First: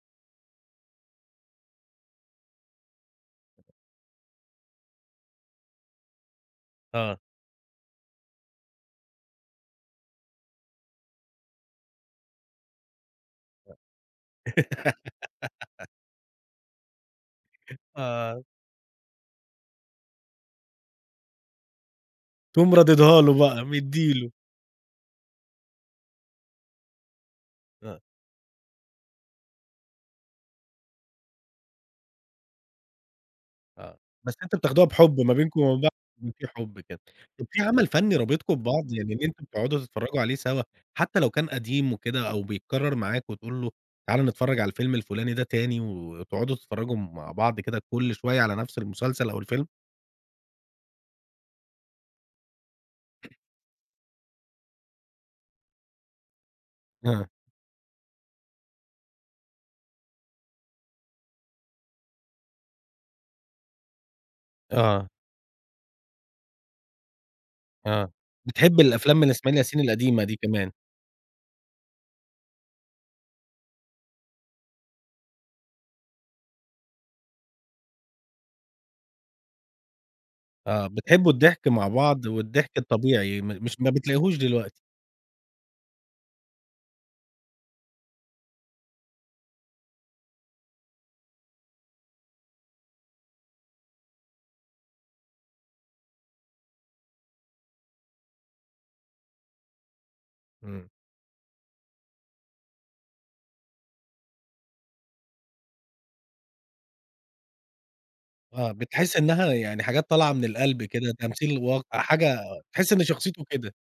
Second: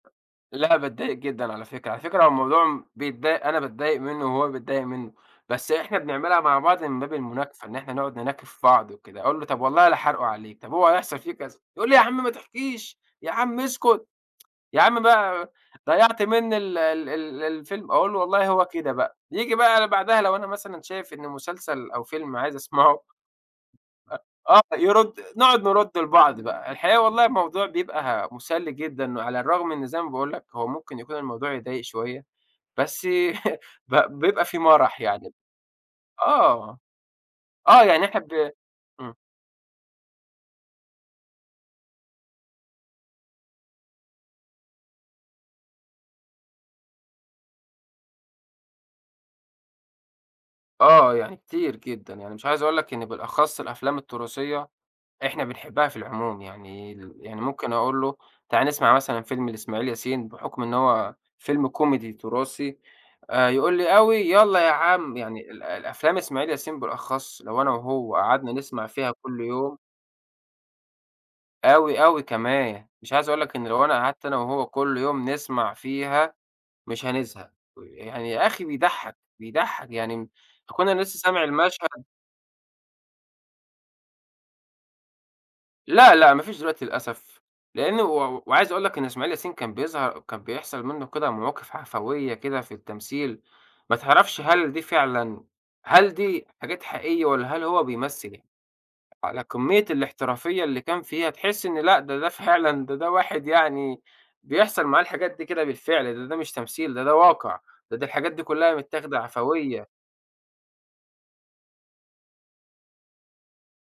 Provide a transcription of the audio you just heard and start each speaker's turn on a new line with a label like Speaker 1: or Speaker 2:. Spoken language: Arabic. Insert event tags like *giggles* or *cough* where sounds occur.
Speaker 1: لأ، باتضايق جدًا على فكرة. على فكرة هو الموضوع م بيتضايق أنا باتضايق منه، وهو بيتضايق منه. بس إحنا بنعملها مع بعض من باب
Speaker 2: آه.
Speaker 1: المناكفة، إن إحنا نقعد نناكف في بعض وكده. أقول له: "طب والله لحارقه عليك، طب هو هيحصل في كذا." يقُل لي: "يا عم ما تحكيش، يا عم اسكت، *tsk* يا عم بقى
Speaker 2: *giggles*
Speaker 1: ضيّعت مني ال ال ال الفيلم." أقُول له
Speaker 2: آه.
Speaker 1: :"والله هو كده بقى." ييجي بقى بعدها لو أنا مثلًا شايف إن مسلسل، أو فيلم عايز
Speaker 2: تقوم
Speaker 1: اسمعه
Speaker 2: راددها له بقى، مدّي
Speaker 1: أ
Speaker 2: له.
Speaker 1: آه. يرُد نقعد نرُد لبعض بقى. الحقيقة والله الموضوع
Speaker 2: آه.
Speaker 1: بيبقى مُسلّي جدًا، وعلى الرغم إن زي ما باقول لك، هو ممكن يكون الموضوع يضايق شوية، بس *laughs* ب
Speaker 2: آه. بس
Speaker 1: بيبقى
Speaker 2: أنتم
Speaker 1: في
Speaker 2: بتاخدوها
Speaker 1: مرح
Speaker 2: بحُب ما
Speaker 1: يعني.
Speaker 2: بينكم وما بين بع إن في
Speaker 1: آه.
Speaker 2: حُب كده. طب في
Speaker 1: آه.
Speaker 2: عمل
Speaker 1: يعني
Speaker 2: فني
Speaker 1: إحنا ب
Speaker 2: رابطكم ببعض، يعني
Speaker 1: إمم.
Speaker 2: إن أنتم بتقعدوا تتفرّجوا عليه سوى؟ حتى لو كان قديم وكده، أو بيتكرر معاك وتقول له: "تعالَ نتفرّج على الفيلم الفُلاني ده تاني، و وتقعدوا تتفرّجوا مع بعض كده كل شوية على نفس المسلسل، أو الفيلم؟
Speaker 1: آه. يعني كتير جدًا. يعني مش عايز أقول لك إن بالأخص الأفلام التُراثية، إحنا بنحبها في العموم. يعني ال
Speaker 2: آه.
Speaker 1: يعني ممكن أقول له: "تعالَ نسمع مثلًا فيلم لإسماعيل ياسين، بحُكم إن هو فيلم كوميدي تُراثي." آآ يقول لي: "أوي، يالّا يا
Speaker 2: آه.
Speaker 1: عم." يعني ال الأفلام إسماعيل ياسين بالأخص لو أنا
Speaker 2: آه.
Speaker 1: وهو قعدنا
Speaker 2: بتحب
Speaker 1: نسمع فيها
Speaker 2: الأفلام من
Speaker 1: كل
Speaker 2: إسماعيل
Speaker 1: يوم
Speaker 2: ياسين القديمة دي كمان.
Speaker 1: أوي، أوي كمان. مش عايز أقول لك إن لو أنا قعدت أنا وهو كل يوم نسمع فيها، مش هنزهق. ويعني يا أخي بيضحّك، بيضحك. يعني م
Speaker 2: آه.
Speaker 1: أكون أنا لسه
Speaker 2: بتحبوا
Speaker 1: سامع
Speaker 2: الضحك مع
Speaker 1: المشهد
Speaker 2: بعض، والضحك الطبيعي م مش ما بتلاقيهوش دلوقتي.
Speaker 1: لأ، لأ. ما فيش دلوقتي للأسف لأنه و وع وعايز أقول لك إن إسماعيل ياسين كان بيظهر كان بيحصل منه كده مواقف عَفويّة كده في التمثيل، ما تعرفش هل دي فعلًا هل دي حاجات حقيقية، والّا هل هو بيمثّل على كمّية الاحترافية اللي
Speaker 2: إمم.
Speaker 1: كان فيها، تحس إن لأ، ده ده فعلًا، ده ده واحد يعني بيحصل معاه الحاجات دي كده بالفعل، لإن ده مش تمثيل، ده ده واقع. ده ده الحاجات دي
Speaker 2: آه.
Speaker 1: كلها
Speaker 2: بتحس
Speaker 1: متّاخدة
Speaker 2: إنها يعني
Speaker 1: عَفويّة.
Speaker 2: حاجات طالعة من القلب كده، تمثيل الواقع حاجة تحس إن شخصيته كده.